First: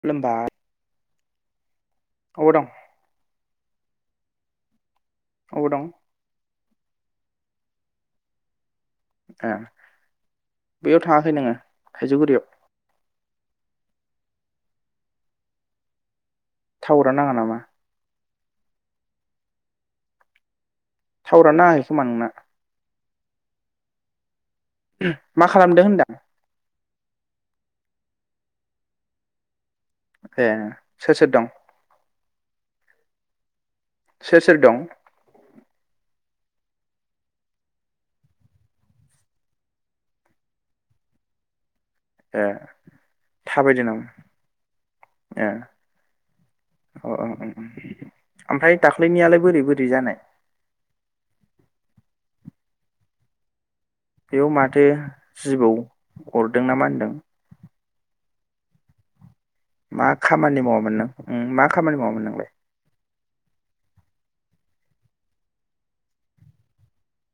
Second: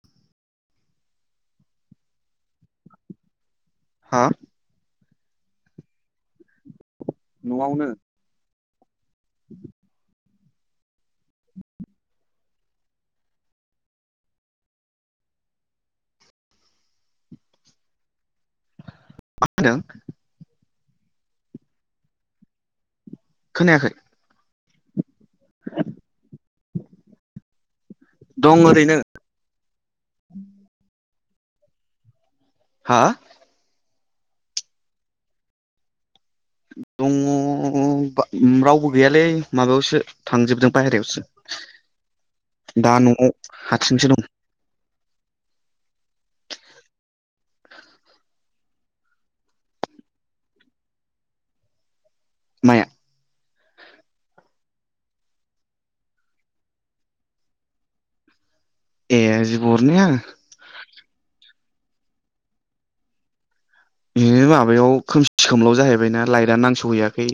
खुलुमबाय अबाव दं? हा? अबाव दं? न'आवनो ए बेयाव थाङाखै नोङो थाइजौगुरियाव। थावारा नाङा नामा? मा [unintelligible] थावारानो नाङाखै खोमा नोंना। खोनायाखै। मा खालामदों होनदां? दं ओरैनो। ए सोर सोर दं? हा? सोर सोर दं? दङ' [unintelligible] रावबो गैयालै माबायावसो थांजोबदों ए बायहेरायावसो। दा न'आव थाबायदों हारसिंसो दं। अ अ अ ओमफाय दाख्लैनियालाय बोरै बोरै जानाय? माया? बेयाव माथो जिबौ अरदों ना मा होनदों? ए जि मा खामानि मावामोन नों उम मा खामानि मावामोन नोंलाय? बिदिनो माबायाव खोमसि खोमलाव जाहैबायना लाइटआ नांस'हैयाखै।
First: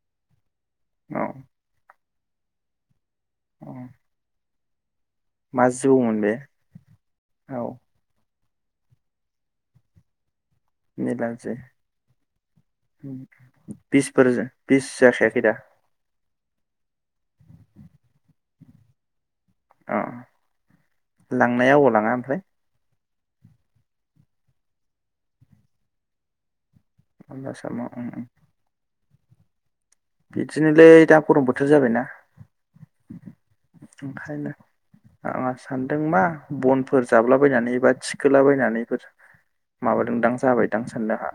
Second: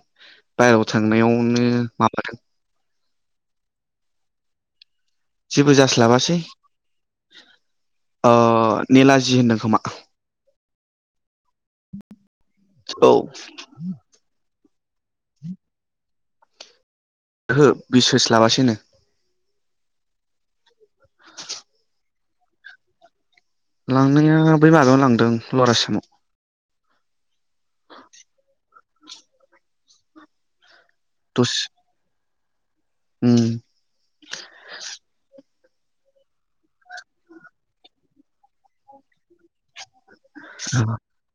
बायहेरायाव औ थांनायावनो माबादों औ मा जेबो जिबौमोन बे जास्लाबासै औ अ नेलाजि होनदों खोमा नेला जि औ ओहो बिसफोर जो बिस जाखायाखै दा? ओहो बिस होस्लाबासैनो अ लांनाया अबाव लाङा ओमफ्राय लांनाया बै माजायाव लांदों लरासाइमाव आसामाव उम उम बिदिनोलै दा गरम दसे बोथोर जाबायना उम [unintelligible] सानदों मा बनफोर जाबलाबायनानै एबा थिखोलाबायनानैफोर माबादोंदां जाबायदां साननो आहा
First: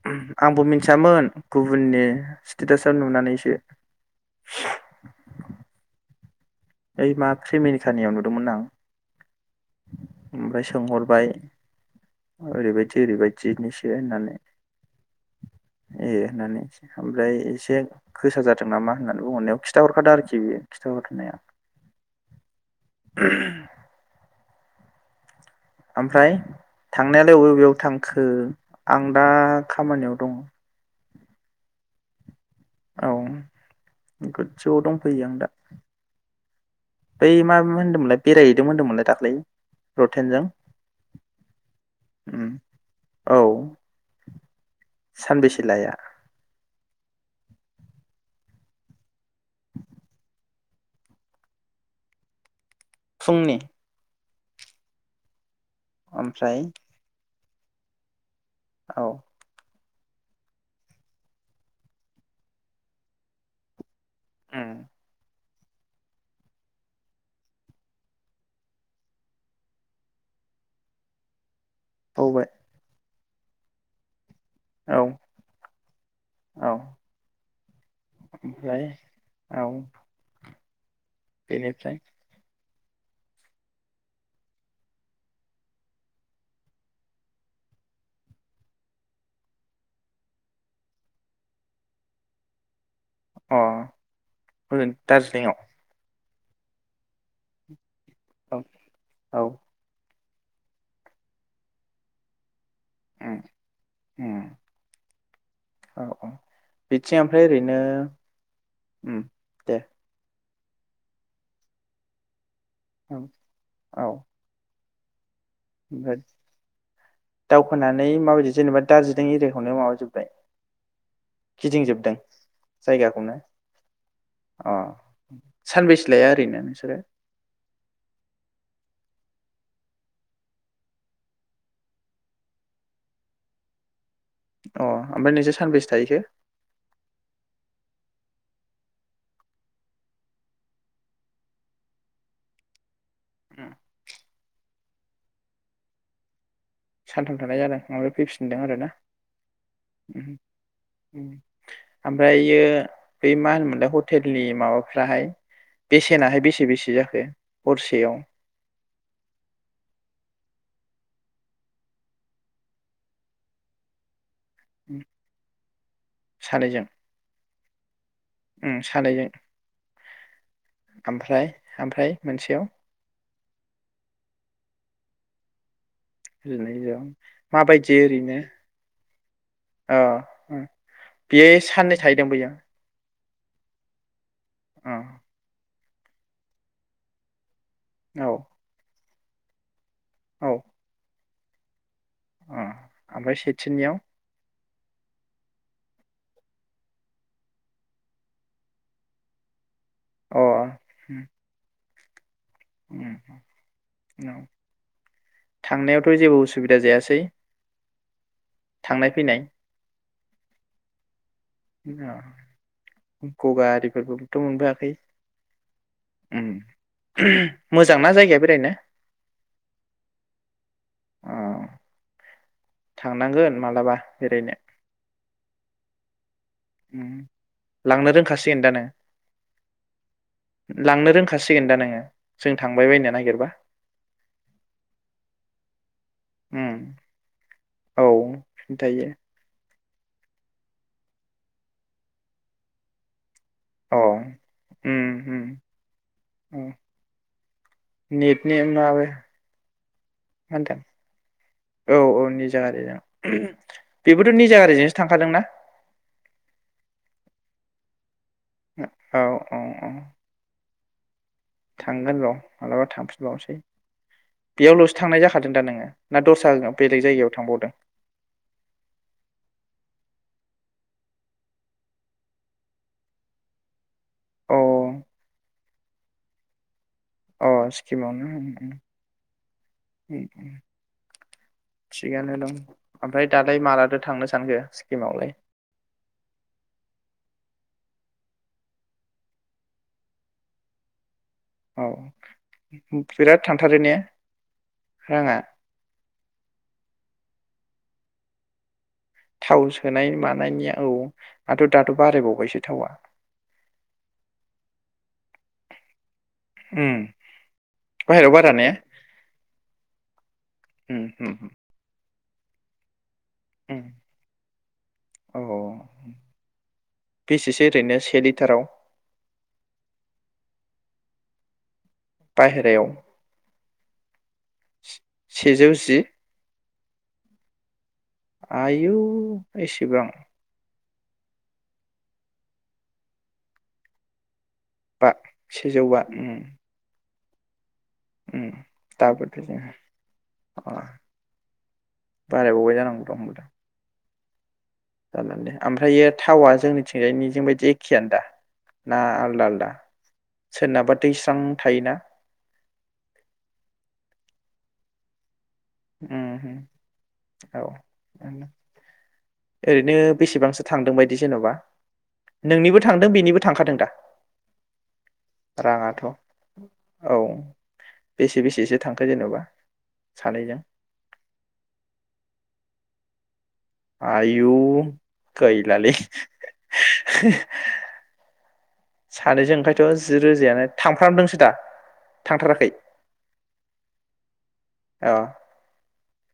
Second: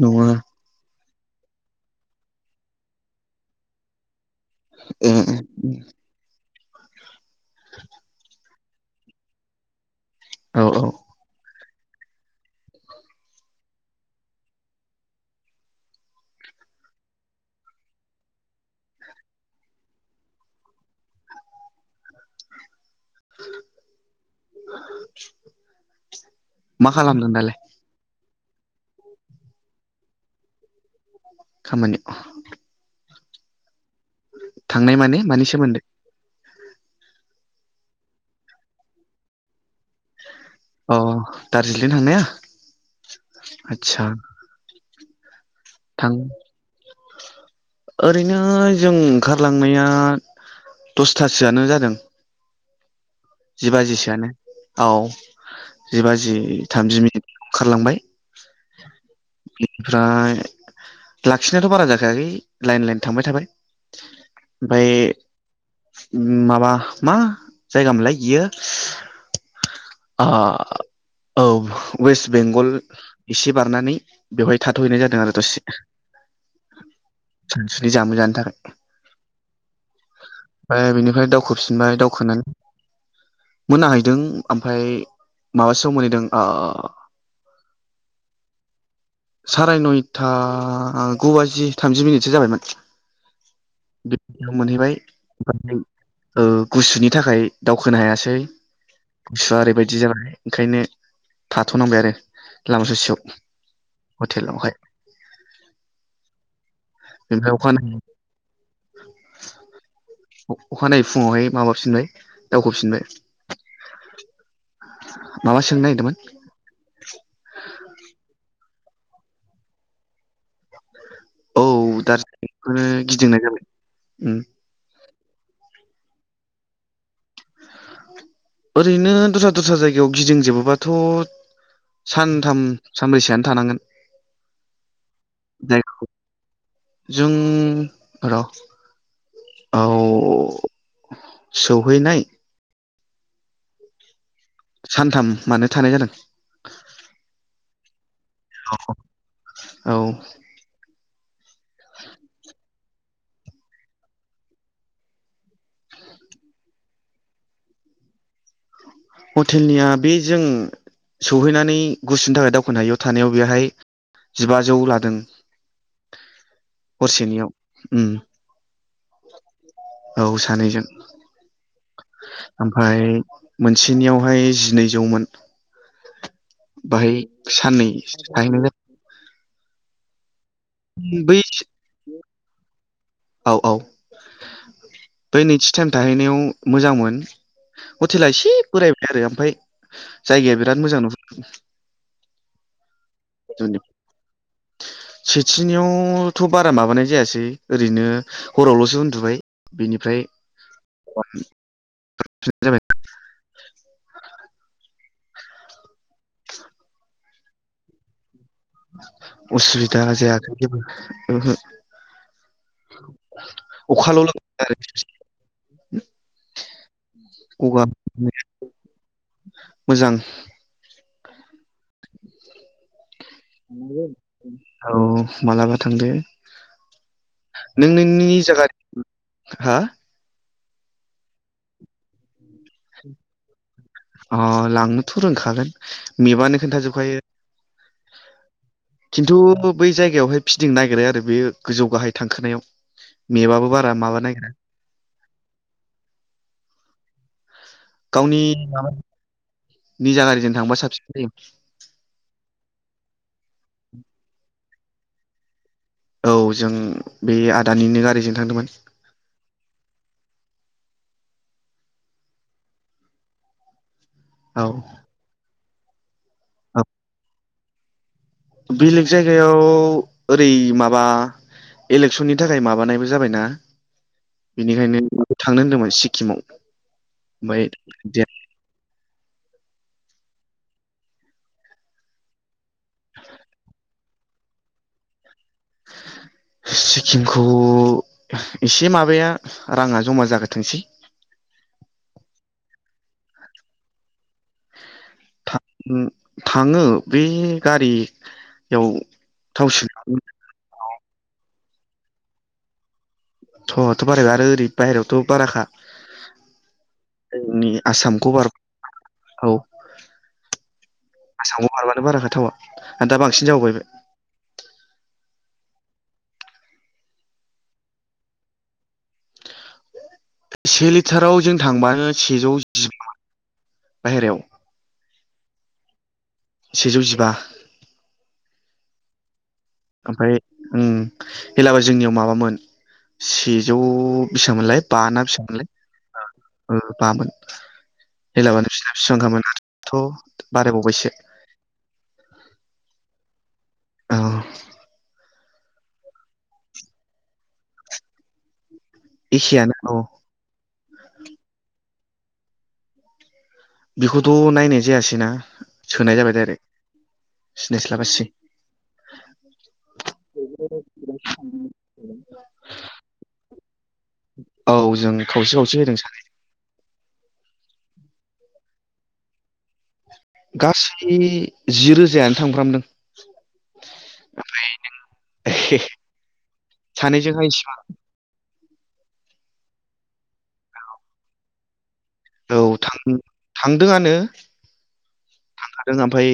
नङा आंबो मिथियामोन गुबुननि स्टेटासाव नुनानैसो ए ओइ मा फ्रेमेनितानियाव नुदोंमोन ना आं औ ओमफ्राय औ सोंहरबाय ओरैबायदि ओरैबायदिनिसो होननानै ए होननानै स ओमफ्राय एसे गोसा जादों नामा होननानै बुंहरनायाव खिथाहरखादो आरोखि खिथाहरनाया [unintelligible] ओमफ्राय मा खालामदों थांनायालाय दालाय अबे अबेयाव थां खो आं दा खामानियाव दङ' खामानियाव औ गोदजौआव थांनाय माने दंफैयो आं मानि दा सोमोन्दै बै मा मोन्दोंमोनलाय बेरायहैदों मोन्दोंमोनलाय दाख्लै रथेनजों अ दार्जिलिं थांनाया उम आतसा सानबैसे थां ओरैनो जों ओंखारलांनाया दसथासोआनो जादों फुंनि जिबाजि सोयानो औ जि बाजि ओमफ्राय थामजि मिनिट ओंखारलांबाय औ ओमफ्राय लाखिनायाथ' बारा जाखायाखै लाइन लाइन थांबाय थाबाय। उम बै उम माबा मा जायगा मोनलाय इयो आ औ वेस्ट बावबाय बेंगल एसे बारनानै बेवहाय थाथ'हैनाय औ जादों आरो दसे औ सानसुनि जामुं जानो थाखाय। ओमफ्राय औ ए बिनो ओमफाय दावखोफिनबाय बेनिफ्राय दावखोनानै मोनाहैदों। ओमफ्राय माबासोयाव मोनहैदों आ साराय नयथा गु बाजि थामजि मिनिटसो जाबायमोन। अ बेयाव हजों मोनहैबाय दार्जिलिंआव ओफ्राय ओ गुसुनि थाखाय दाउ खोनो हायासै औ औ गुसुआ ओरैबायदि जाबाय। ओंखायनो थाथ'नांबाय आरो। लामा ससेयाव उम उम हटेलावहाय औ औ बिथिं ओमफ्राय ओरैनो ओम दे। अखानायै फुङावहाय माबाफिनबाय दावखोफिनबाय औ औ [unintelligible] ओमफ्राय नागिरदोंमोन दावखोनानै माबायदि जेनेबा दार्जिलिं एरियाखौनो माबाजोब्बाय? औ दारजिलिंखौनो जायगाखौनो गिदिंनाय जाबाय ओम। सानबैसेलाया ओरैनो नोंसोरो? ओरैनो दस्रा दस्रा जायगायाव गिदिं जोबोबाथ' सानथाम सानब्रैसोआनो थानांगोन। अ ओमफ्राय नोंसोर सानबेसे जायखौ थाहैखो? जों र' औ सौहैनाय उम। सानथाम मानो थानाय जादों। सानथाम थानाय जादों ओमफ्राय फैफिन फिनदों आरो ना? औ ओम ओमफ्रायो बै मा होनोमोनलाय हटेलनि माबाफ्राहाय बेसेनाहाय बेसे बेसे जाखो हरसेयाव? हटेलनिया बे जों सहैनानै गुसुनि थाखाय दावख'नो हायियाव थानायाव बेहाय जिबाजौ उम। लादों हरसेनियाव। उम। ओम सानैजों। औ। सानैजों ओमफ्राय ओमफ्राय मोनसेयाव ओमफ्राय मोनसेनियाव हाय जि नैजौमोन। जिनैजौ बाहाय साननै माबायदि ओरैनो थाहैनाय ओ। ओम जादों बै बेयो साननै थाहैदों बैयो। औ औ। अ बे नैथि। टाइम थाहैनायाव मोजांमोन। हथेला औ एसे बोराय। आरो ओमफाय। जायगाया औ बिराद मोजां। अ ओमफ्राय नुहुरदों सेथिनियाव। सेथिनियावथ' बारा माबानाय जायासै। ओरैनो हरावल'सो उन्दुबाय। बेनिफ्राय। अ उम उम [unintelligible] औ। थांनायाव। थ' जेबो उसुबिदा जायासै। थांनाय फैनाय असुबिदा जायाखै जेबो ओहो। गगा अखाल' आरिफोरखोथ' मोनबोआखै लागासिनो उम आरो गगा मोजांना जायगाया बेरायनो। मोजां अ थांनांगोन मालाबा बेरायनो औ मालाबा थांदो। उम लांनो रोंखासिगोन दा नों [unintelligible] लांनो रोंखासिगोन दा नोङो जों थांबाय बायनो नागिरबा। अ लांनोथ' रोंखागोन। मेबानो उम खोनथाजोबखायो औ खिन्थायो खिन्थु बै जायगायावहाय फिदिं नागिरो आरो बे गोजौ गाहाय थांखोनायाव। मेबाबो बारा औ माबा नागिरा। उम उम औ गावनि नेटनि माबो मा निजा गारिजों थांबा साबसिन जायो होनदों औ औ निजा गारिजों बेबोथ' निजा गारिजों थांखादों ना? औ जों बे आदानिनो गारिजों थांदोंमोन औ औ औ। थांगोन र' मालाबा थांफिनबावनोसै। औ बेयावल'सो थांनाय जाखादों दा नोङो? ना दस्राजों बेलेग जायगायाव थांबावदों? बेलेग जायगायाव ओरै माबा इलेकसननि थाखाय माबानायबो जाबायना। अ बेनिखायनो थांनो होनदोंमोन सि किमाव अ स्किमावनो? थिगानो दं ओमफ्राय दालाय मालादो थांनो सानखो सिक्किमावलाय? सिक्किमखौ एसे माबाया राङा जमा जाग्रोथोंसै। औ बिराद थांथारो ने? राङा? थाङो बे गारि थाव सोनाय मानायनिया औ। आथ' दाथ' बारायबावबायसो थावआ। थावाथ' बारायबाय आरो ओरै बाहेरायावथ' बाराखा। उम जोंनि आसामखौ बाहेरायाव बार बारा ने औ उम उम आसामखौ बारबानो बारा खाथ थावा? दा बांसिन जाबावबाय बे। अ बेसेसो ओरैनो से लिटाराव? से लिटाराव जों थांबा सेजौ जि बाहेरायाव [unintelligible] बाहेरायाव। सेजौ जि। सेजौ जिबा। आयवौ एसेबां ओं हेलाबो जोंनियाव माबामोन सेजौ बिसांमोनलाय बा ना बेसांमोलाय सेजौ बा उम ओ बामोन। [inaudible] उम हेलाबानो फिसिना दाबो फिसांखामोन अ दाथ' बारायबावबायसो। [unintelligible] औ जाला लै ओमफ्रायो थावा जोंनिथिंजायनिजों बायदि एखेयानो दा। ना आलदा आलदा? एखेयानो औ सोरनाबा दैस्रां थायोना। बेखौथ' नायनाय जायासै ना। उम औ सिनायस्लाबासै ओरैनो बेसेबांसो थांदों बायदि जेनबा नोंनिबो थांदों बेनिबो थांखादों दा औ जों खावसे खावसे होदों रांआथ'। सानै औ बेसे बेसेसो थांखो जेनबा। सानैजों? जि जि रोजायानो थांफ्रामदों। आयु गैलालै सानैजोंहाय इसिबां सानैजों ओंखायथ' जि रोजायानो थामफ्रामदोंसो दा? औ थांथाराखै थां थांदोंआनो अ थांखादों ओमफ्राय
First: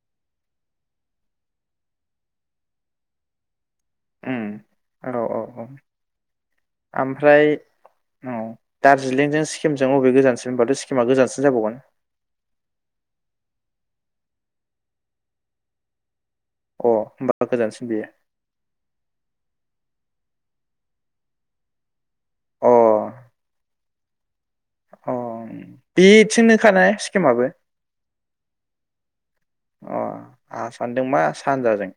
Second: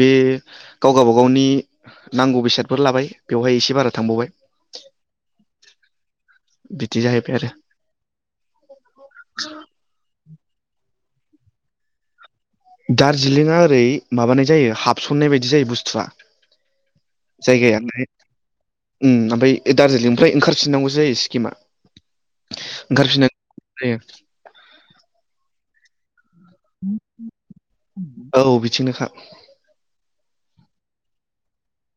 बे गाव गावबागावनि नांगौ बेसादफोर लाबाय बेवहाय एसे बारा थांबावबाय उम औ औ औ। बिदि जाहैबाय आरो ओमफ्राय औ दार्जिलिंजों सिक्किमजों अबे गोजानसिन होनबाथ' सिकिमा गोजानसिन जाबावगोन। दार्जिलिंआ ओरै माबानाय जायो हाबसननाय बायदि जायो बुस्थुआ। अ होमबा गोजानसिन बेयो जायगायालाय उम ओमफ्राय दारजिलिंनिफ्राय ओंखारफिननांगौ जायो सिक्किमा। अ ओंखारफिनो [unintelligible] अ बि थिंनो खा ने स्किमाबो अ। औ बिथिंनोखा आंहा सानदों मा सानजाजों।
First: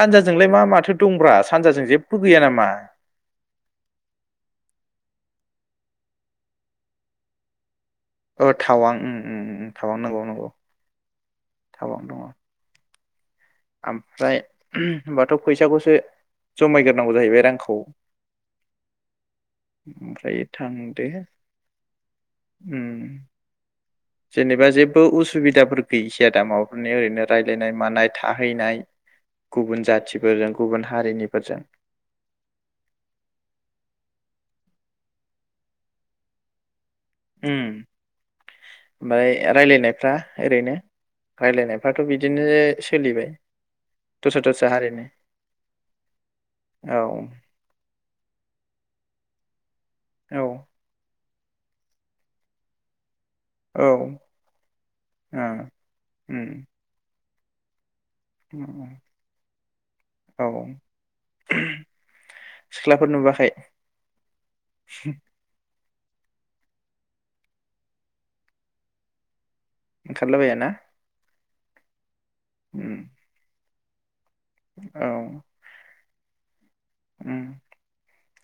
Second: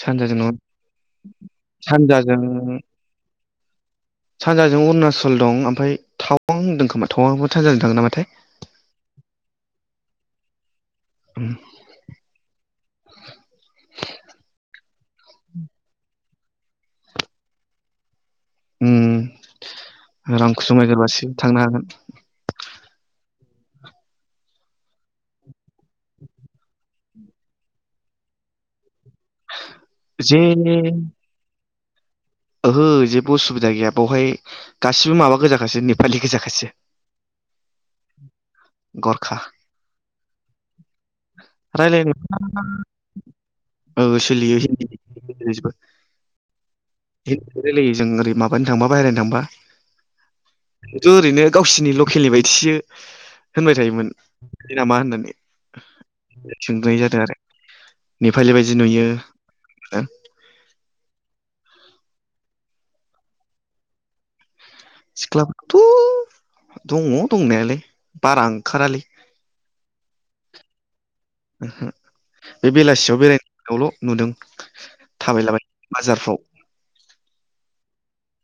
सानजाजों नङा मा माथो दंब्रा सानजाजों जेबो गैया नामा? सानजाजों अरुणाचल दं ओमफ्राय थावां होनदों खोमा थावांआबो सानजाजों। थाङो नामाथाय औ थावां ओं ओं ओं। औ नंगौ नंगौ। थावां दङ। ओमफ्राय [unintelligible] होनबाथ' फैसाखौसो जमायग्रोनांगौ जाहैबाय रांखौ। उम ओमफ्राय रांखौ थांदो जमायग्रोबासो थांनो हागोन। उम जेनेबा जेबो उसुबिदाफोर गैखायादा माबाफोरनि ओरैनो रायलायनाय मानाय थाहैनाय गुबुन जे जाथिफोरजों गुबुन हारिनिफोरजों ओहो जेबो उसुबिदा गैया बेवहाय गासिबो माबा गोजाखासो नेपालि गोजाखासो। उम ओमफ्राय गरखा रायलायनायफ्रा ओरैनो रायलायनायफ्राथ' रायलायनो बिदिनो सोलिबाय औ दस्रा सोलियो दस्रा हिन्दी हारिनि औ रायलायो जों ओरै माबानो थांबा बायहेरानि थांबा। औ नोंथ' ओरैनो गावसिनि लकेलनि बायदिसो होनबाय ओ थायोमोन नामा होननानै उम सोंनाय जादों आरो। नेपालि बायदि नुयो। औ सिख्लाफोर नुुबोआखै? सिख्लाफोर थ' दङ दंनायालाय बारा ओंखारालै। ओंखारला बायाना? ओहो बे बेलासियाव बेरायनो बेयावल' नुदों। औ थाबायलाबाय बाजारफ्राव ओम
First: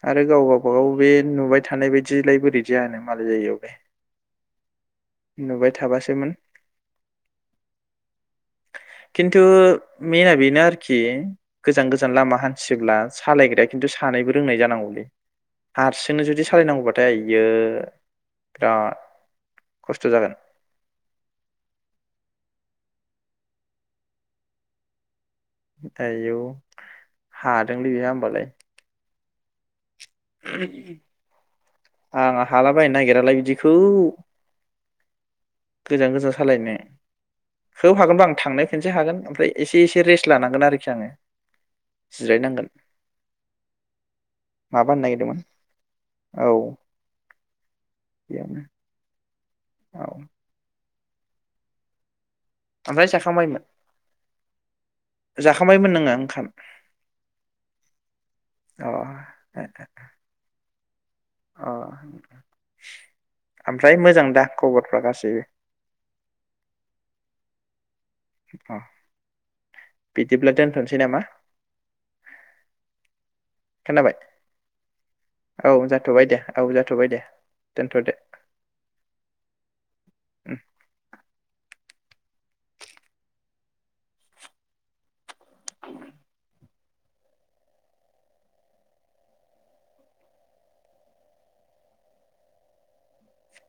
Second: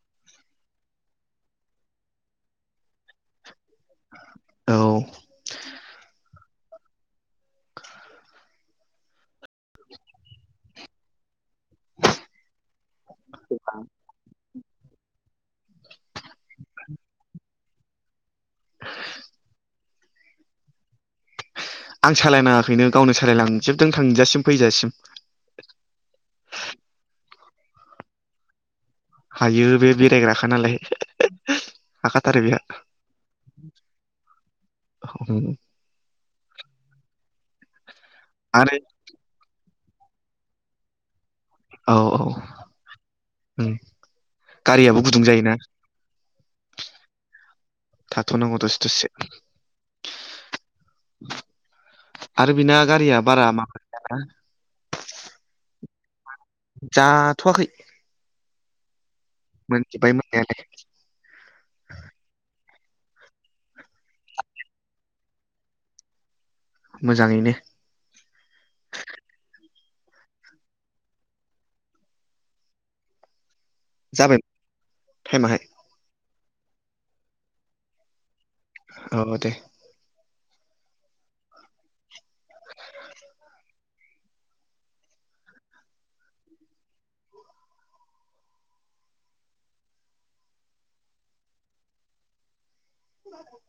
आरो गाव गावबागाव बे नुबाय थानाय बायदिलाय बोरै जानो मालाय जायगायावलाय। औ नुबाय थाबासोमोन। खिन्थु मेना बेनो आरोखि गोजान गोजान लामा हान्थियोब्ला सालायग्राया खिन्थु सानैबो रोंनाय जानांगौ। [unintelligible] हारसिंनो जुदि सालायनांगौबाथाय आयै बिराद खस्थ' जागोन। आं सालायनाङाखैनो गावनो सालायलांजोबदों थांजासिम फैजासिम। आयौ हादोंलै बेहा होमबालाय। हायो बे बे आं हाखाथारो बेहा हालाबायनो नागिरालाय बिदिखौ गोजान गोजान सालायनो बेखौ हागोनबा आं थांनाय आरो खनसे हागोन ओमफ्राय एसे एसे रेस्ट लानांगोन आरोखि आङो। औ औ जिरायनांगोन उम माबा होननो गारियाबो गुदुं नागिरदोंमोन जायोना? औ थाथ'नांगौ बेयावनो दसे दसे औ [inaudible] आरो बिना ओमफ्राय गारिया बारा जाखांबायमोन माबा गैयाना जाखांबायमोन नोङो ओंखाम। जाथ आखै। अ। मोनजोबबाय मोननायालाय। अ ओमफ्राय मोजां दा खबरफ्रा गासैबो? मोजाङैनो। अ बिदिब्ला दोनथसै नामा? खोनाबाय जाबाय टाइमाहाय औ जाथबाय दे। औ जाथबाय दे दोनथदो। औ दे उम। [unintelligible] खोन्दों?